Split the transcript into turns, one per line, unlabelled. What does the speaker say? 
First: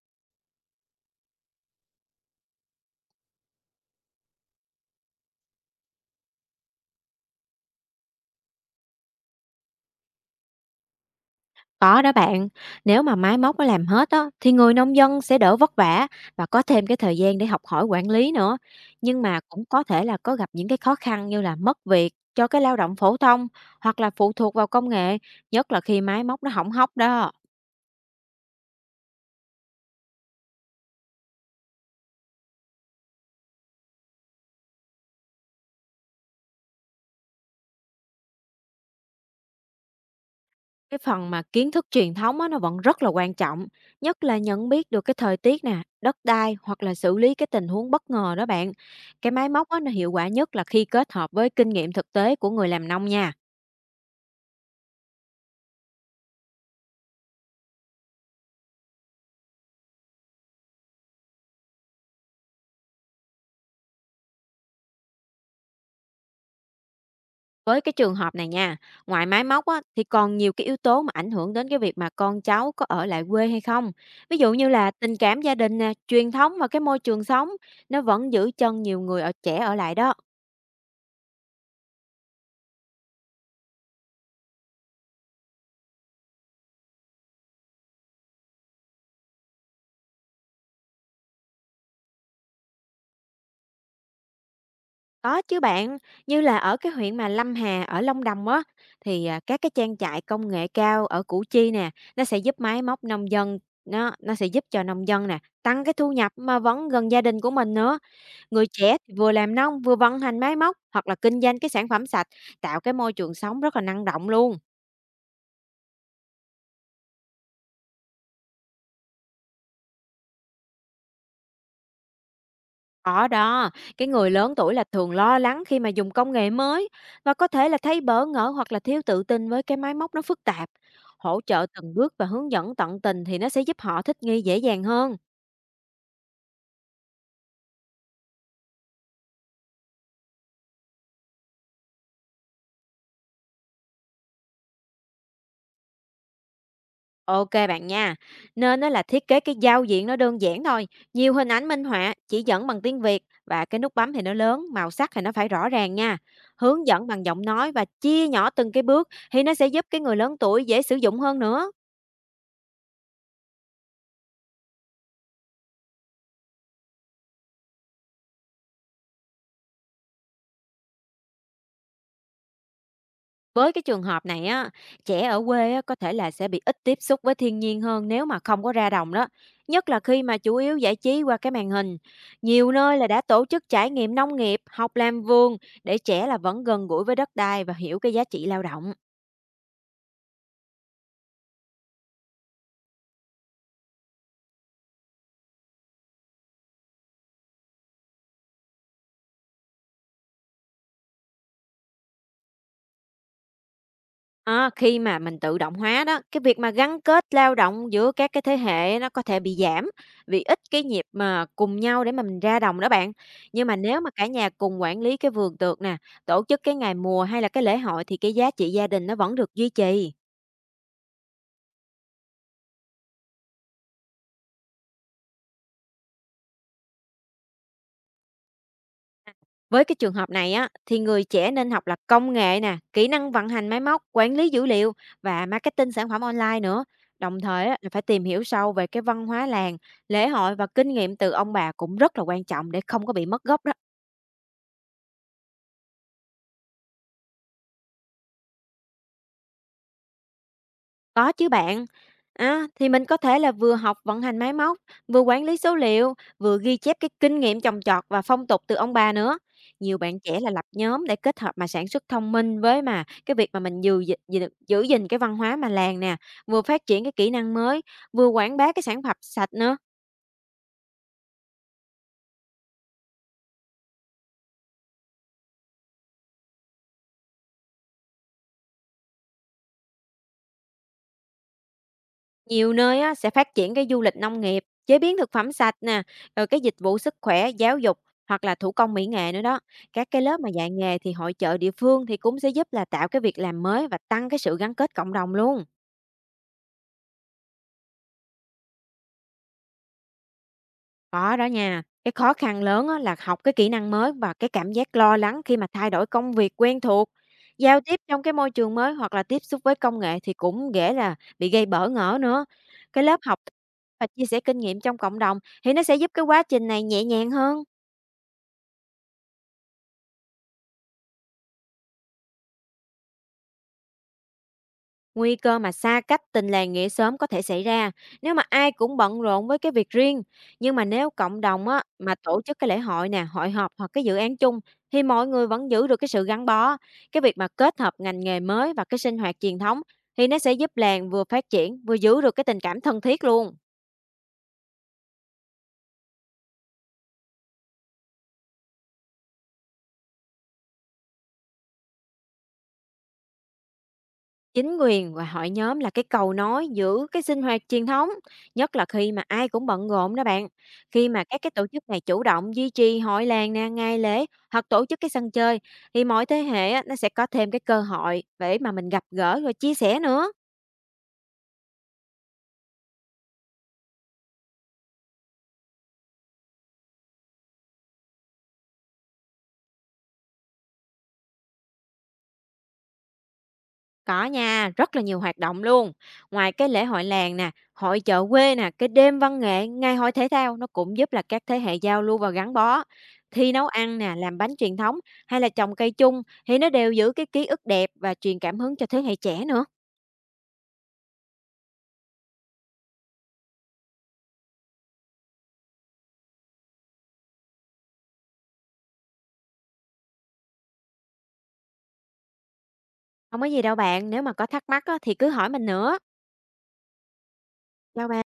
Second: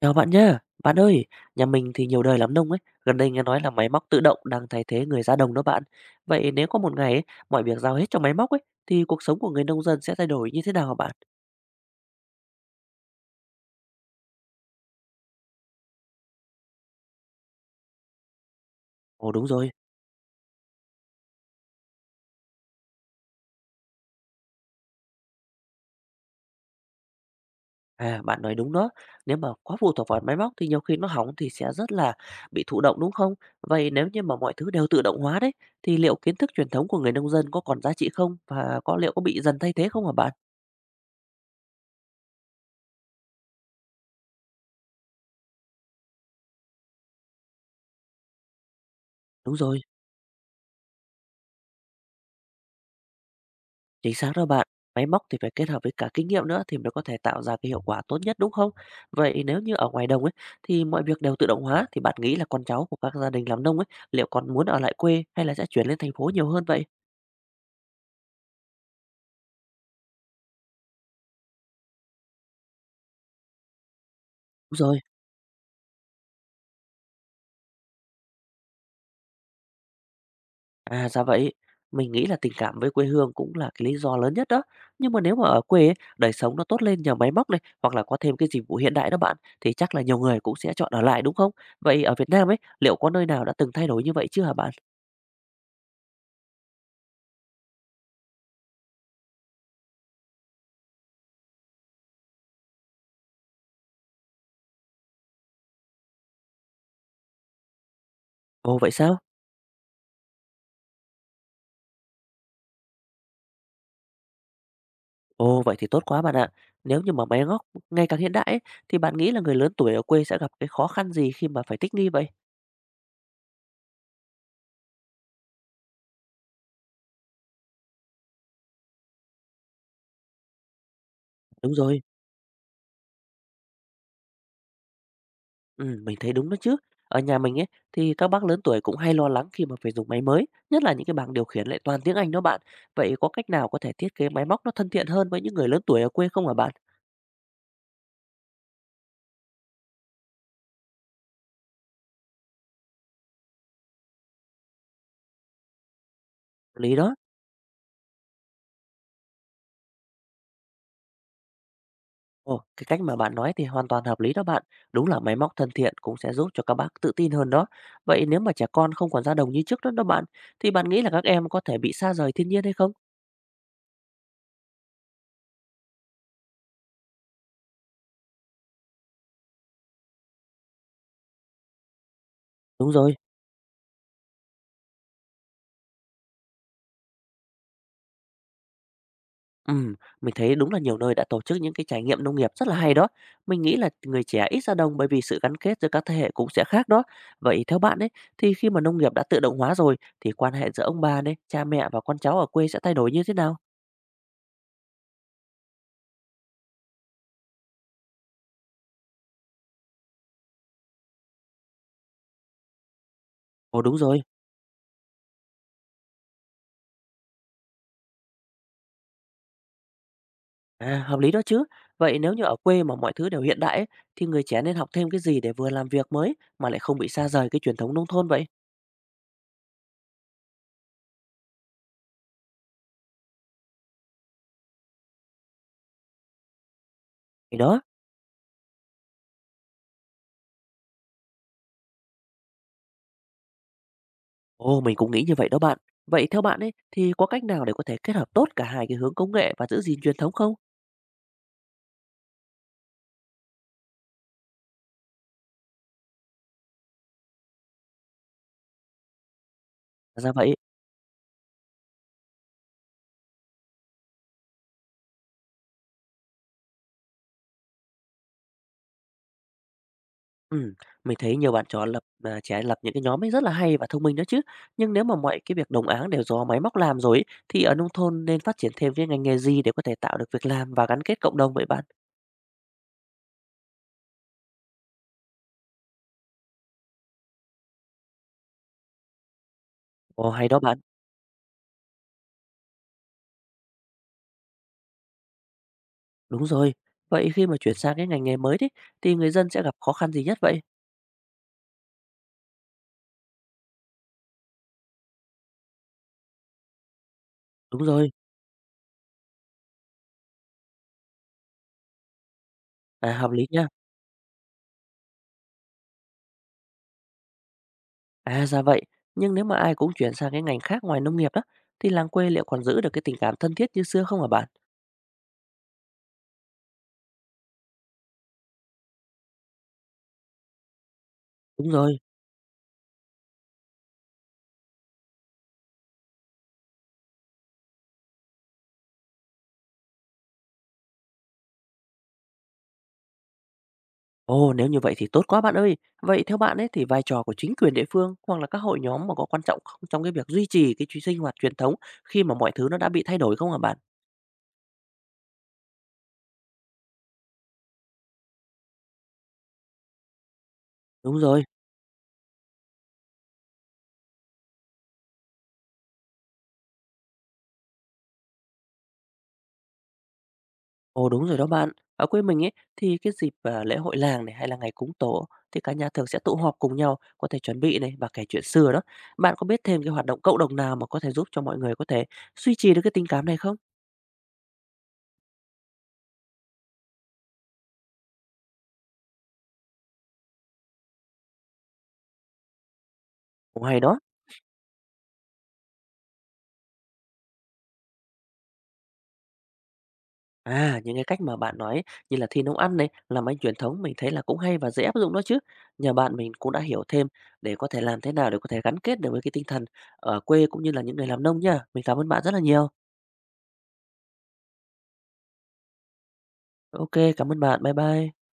Chào bạn nhá. Bạn ơi, nhà mình thì nhiều đời làm nông ấy, gần đây nghe nói là máy móc tự động đang thay thế người ra đồng đó bạn. Vậy nếu có một ngày ấy, mọi việc giao hết cho máy móc ấy, thì cuộc sống của người nông dân sẽ thay đổi như thế nào hả bạn?
Có đó bạn, nếu mà máy móc nó làm hết á, thì người nông dân sẽ đỡ vất vả và có thêm cái thời gian để học hỏi quản lý nữa. Nhưng
Ồ
mà
đúng
cũng
rồi,
có thể là có gặp những cái khó khăn như là mất việc cho cái lao động phổ thông hoặc là phụ thuộc vào công nghệ, nhất là khi máy móc nó hỏng hóc đó.
à bạn nói đúng đó. Nếu mà quá phụ thuộc vào máy móc thì nhiều khi nó hỏng thì sẽ rất là bị thụ động đúng không? Vậy nếu như mà mọi thứ đều tự động hóa đấy, thì liệu kiến thức truyền thống của người nông dân có còn giá trị không? Và có liệu có bị dần thay thế không hả bạn?
Cái phần mà kiến thức truyền thống á, nó vẫn rất là quan trọng, nhất là nhận biết được cái thời tiết nè, đất đai hoặc là xử lý cái tình huống bất ngờ đó bạn. Cái máy
Đúng
móc
rồi.
á, nó hiệu quả nhất là khi kết hợp với kinh nghiệm thực tế của người làm nông nha.
Chính xác đó bạn. Máy móc thì phải kết hợp với cả kinh nghiệm nữa thì mới có thể tạo ra cái hiệu quả tốt nhất đúng không? Vậy nếu như ở ngoài đồng ấy thì mọi việc đều tự động hóa thì bạn nghĩ là con cháu của các gia đình làm nông ấy liệu còn muốn ở lại quê hay là sẽ chuyển lên thành phố nhiều hơn vậy?
Với cái trường hợp này nha, ngoài máy móc á, thì còn nhiều cái yếu tố mà ảnh hưởng đến cái việc mà con cháu có ở lại quê hay không. Ví dụ như
Đúng
là
rồi.
tình cảm gia đình nè, truyền thống và cái môi trường sống, nó vẫn giữ chân nhiều người ở trẻ ở lại đó.
À ra vậy. Mình nghĩ là tình cảm với quê hương cũng là cái lý do lớn nhất đó. Nhưng mà nếu mà ở quê ấy, đời sống nó tốt lên nhờ máy móc này hoặc là có thêm cái dịch vụ hiện đại đó bạn thì chắc là nhiều người cũng sẽ chọn ở lại đúng không? Vậy ở Việt Nam ấy liệu có nơi nào đã từng thay đổi như vậy chưa hả bạn?
Có chứ bạn, như là ở cái huyện mà Lâm Hà ở Long Đồng á, thì các cái trang trại công nghệ cao ở Củ Chi nè, nó sẽ giúp máy móc nông dân nó sẽ giúp cho nông dân nè tăng cái thu nhập mà vẫn gần gia đình của mình nữa. Người
Ồ vậy
trẻ thì
sao?
vừa làm nông, vừa vận hành máy móc hoặc là kinh doanh cái sản phẩm sạch, tạo cái môi trường sống rất là năng động luôn.
Ồ, vậy thì tốt quá bạn ạ. Nếu như mà máy móc ngày càng hiện đại ấy, thì bạn nghĩ là người lớn tuổi ở quê sẽ gặp cái khó khăn gì khi mà phải thích nghi vậy?
Có đó, cái người lớn tuổi là thường lo lắng khi mà dùng công nghệ mới và có thể là thấy bỡ ngỡ hoặc là thiếu tự tin với cái máy móc nó phức tạp. Hỗ trợ
Đúng
từng
rồi,
bước và hướng dẫn tận tình thì nó sẽ giúp họ thích nghi dễ dàng hơn.
ừ, mình thấy đúng đó chứ. Ở nhà mình ấy thì các bác lớn tuổi cũng hay lo lắng khi mà phải dùng máy mới, nhất là những cái bảng điều khiển lại toàn tiếng Anh đó bạn. Vậy có cách nào có thể thiết kế máy móc nó thân thiện hơn với những người lớn tuổi ở quê không hả bạn?
OK bạn nha. Nên á là thiết kế cái giao diện nó đơn giản thôi, nhiều hình ảnh minh họa, chỉ dẫn bằng tiếng Việt và cái nút bấm thì nó lớn, màu sắc thì nó phải rõ ràng nha. Hướng
Lý
dẫn
đó.
bằng giọng nói và chia nhỏ từng cái bước thì nó sẽ giúp cái người lớn tuổi dễ sử dụng hơn nữa.
Ồ, cái cách mà bạn nói thì hoàn toàn hợp lý đó bạn. Đúng là máy móc thân thiện cũng sẽ giúp cho các bác tự tin hơn đó. Vậy nếu mà trẻ con không còn ra đồng như trước đó đó bạn, thì bạn nghĩ là các em có thể bị xa rời thiên nhiên hay không?
Với cái trường hợp này á, trẻ ở quê á, có thể là sẽ bị ít tiếp xúc với thiên nhiên hơn nếu mà không có ra đồng đó. Nhất là khi mà chủ yếu giải trí qua cái màn hình. Nhiều
Đúng
nơi là
rồi.
đã tổ chức trải nghiệm nông nghiệp, học làm vườn để trẻ là vẫn gần gũi với đất đai và hiểu cái giá trị lao động.
Ừm, mình thấy đúng là nhiều nơi đã tổ chức những cái trải nghiệm nông nghiệp rất là hay đó. Mình nghĩ là người trẻ ít ra đồng bởi vì sự gắn kết giữa các thế hệ cũng sẽ khác đó. Vậy theo bạn ấy, thì khi mà nông nghiệp đã tự động hóa rồi, thì quan hệ giữa ông bà này, cha mẹ và con cháu ở quê sẽ thay đổi như thế nào?
Á, khi mà mình tự động hóa đó, cái việc mà gắn kết lao động giữa các cái thế hệ nó có thể bị giảm vì ít cái nhịp mà cùng nhau để mà mình ra đồng đó bạn. Nhưng mà
Ồ đúng
nếu mà
rồi.
cả nhà cùng quản lý cái vườn tược nè, tổ chức cái ngày mùa hay là cái lễ hội thì cái giá trị gia đình nó vẫn được duy trì.
À, hợp lý đó chứ. Vậy nếu như ở quê mà mọi thứ đều hiện đại ấy, thì người trẻ nên học thêm cái gì để vừa làm việc mới mà lại không bị xa rời cái truyền thống nông thôn vậy?
Với cái trường hợp này á, thì người trẻ nên học là công nghệ nè, kỹ năng vận hành máy móc, quản lý dữ liệu và marketing sản phẩm online nữa. Đồng
Thì
thời á,
đó,
là phải tìm hiểu sâu về cái văn hóa làng, lễ hội và kinh nghiệm từ ông bà cũng rất là quan trọng để không có bị mất gốc đó.
ồ mình cũng nghĩ như vậy đó bạn. Vậy theo bạn ấy thì có cách nào để có thể kết hợp tốt cả hai cái hướng công nghệ và giữ gìn truyền thống không?
Có chứ bạn. Á, thì mình có thể là vừa học vận hành máy móc, vừa quản lý số liệu, vừa ghi chép cái kinh nghiệm trồng trọt và phong tục từ ông bà nữa. Nhiều bạn
Thật ra
trẻ là
vậy,
lập nhóm để kết hợp mà sản xuất thông minh với mà cái việc mà mình giữ gìn, giữ giữ gìn cái văn hóa mà làng nè, vừa phát triển cái kỹ năng mới, vừa quảng bá cái sản phẩm sạch nữa.
ừ, mình thấy nhiều bạn trẻ lập những cái nhóm ấy rất là hay và thông minh đó chứ. Nhưng nếu mà mọi cái việc đồng áng đều do máy móc làm rồi ấy, thì ở nông thôn nên phát triển thêm cái ngành nghề gì để có thể tạo được việc làm và gắn kết cộng đồng vậy bạn?
Nhiều nơi á, sẽ phát triển cái du lịch nông nghiệp, chế biến thực phẩm sạch nè, rồi cái dịch vụ sức khỏe, giáo dục hoặc là thủ công mỹ nghệ nữa đó. Các cái
Ồ
lớp
hay
mà
đó
dạy
bạn.
nghề thì hội chợ địa phương thì cũng sẽ giúp là tạo cái việc làm mới và tăng cái sự gắn kết cộng đồng luôn.
Đúng rồi. Vậy khi mà chuyển sang cái ngành nghề mới đấy, thì người dân sẽ gặp khó khăn gì nhất vậy?
Có đó nha. Cái khó khăn lớn á, là học cái kỹ năng mới và cái cảm giác lo lắng khi mà thay đổi công việc quen thuộc. Giao
Đúng
tiếp
rồi,
trong cái môi trường mới hoặc là tiếp xúc với công nghệ thì cũng dễ là bị gây bỡ ngỡ nữa. Cái
à,
lớp
hợp
học
lý nha.
và chia sẻ kinh nghiệm trong cộng đồng thì nó sẽ giúp cái quá trình này nhẹ nhàng hơn.
À, ra vậy. Nhưng nếu mà ai cũng chuyển sang cái ngành khác ngoài nông nghiệp đó, thì làng quê liệu còn giữ được cái tình cảm thân thiết như xưa không hả bạn?
Nguy cơ mà xa cách tình làng nghĩa xóm có thể xảy ra nếu mà ai cũng bận rộn với cái việc riêng. Nhưng mà nếu cộng
Đúng
đồng á,
rồi.
mà tổ chức cái lễ hội nè, hội họp hoặc cái dự án chung thì mọi người vẫn giữ được cái sự gắn bó. Cái việc mà kết hợp ngành nghề mới và cái sinh hoạt truyền thống thì nó sẽ giúp làng vừa phát triển vừa giữ được cái tình cảm thân thiết luôn.
Ồ, nếu như vậy thì tốt quá bạn ơi. Vậy theo bạn ấy thì vai trò của chính quyền địa phương hoặc là các hội nhóm mà có quan trọng không trong cái việc duy trì sinh hoạt truyền thống khi mà mọi thứ nó đã bị thay đổi không hả bạn?
Chính quyền và hội nhóm là cái cầu nối giữ cái sinh hoạt truyền thống, nhất là khi mà ai cũng bận rộn đó bạn. Khi
Đúng
mà các
rồi.
cái tổ chức này chủ động duy trì hội làng nè, ngày lễ hoặc tổ chức cái sân chơi thì mọi thế hệ á, nó sẽ có thêm cái cơ hội để mà mình gặp gỡ rồi chia sẻ nữa.
Ồ, đúng rồi đó bạn. Ở quê mình ấy thì cái dịp, à, lễ hội làng này hay là ngày cúng Tổ thì cả nhà thường sẽ tụ họp cùng nhau, có thể chuẩn bị này và kể chuyện xưa đó. Bạn có biết thêm cái hoạt động cộng đồng nào mà có thể giúp cho mọi người có thể duy trì được cái tình cảm này không?
Có nha, rất là nhiều hoạt động luôn. Ngoài cái lễ hội làng nè, hội chợ quê nè, cái đêm văn nghệ, ngày hội thể thao nó cũng giúp là các thế hệ giao lưu và gắn bó. Thi
Ồ,
nấu
hay đó.
ăn nè, làm bánh truyền thống hay là trồng cây chung thì nó đều giữ cái ký ức đẹp và truyền cảm hứng cho thế hệ trẻ nữa.
À, những cái cách mà bạn nói như là thi nấu ăn này, làm bánh truyền thống mình thấy là cũng hay và dễ áp dụng đó chứ. Nhờ bạn mình cũng đã hiểu thêm để có thể làm thế nào để có thể gắn kết được với cái tinh thần ở quê cũng như là những người làm nông nha. Mình cảm ơn bạn rất là nhiều.
Không có gì đâu bạn, nếu mà có thắc mắc á, thì cứ hỏi mình nữa.
OK, cảm ơn bạn. Bye
Chào
bye.
bạn.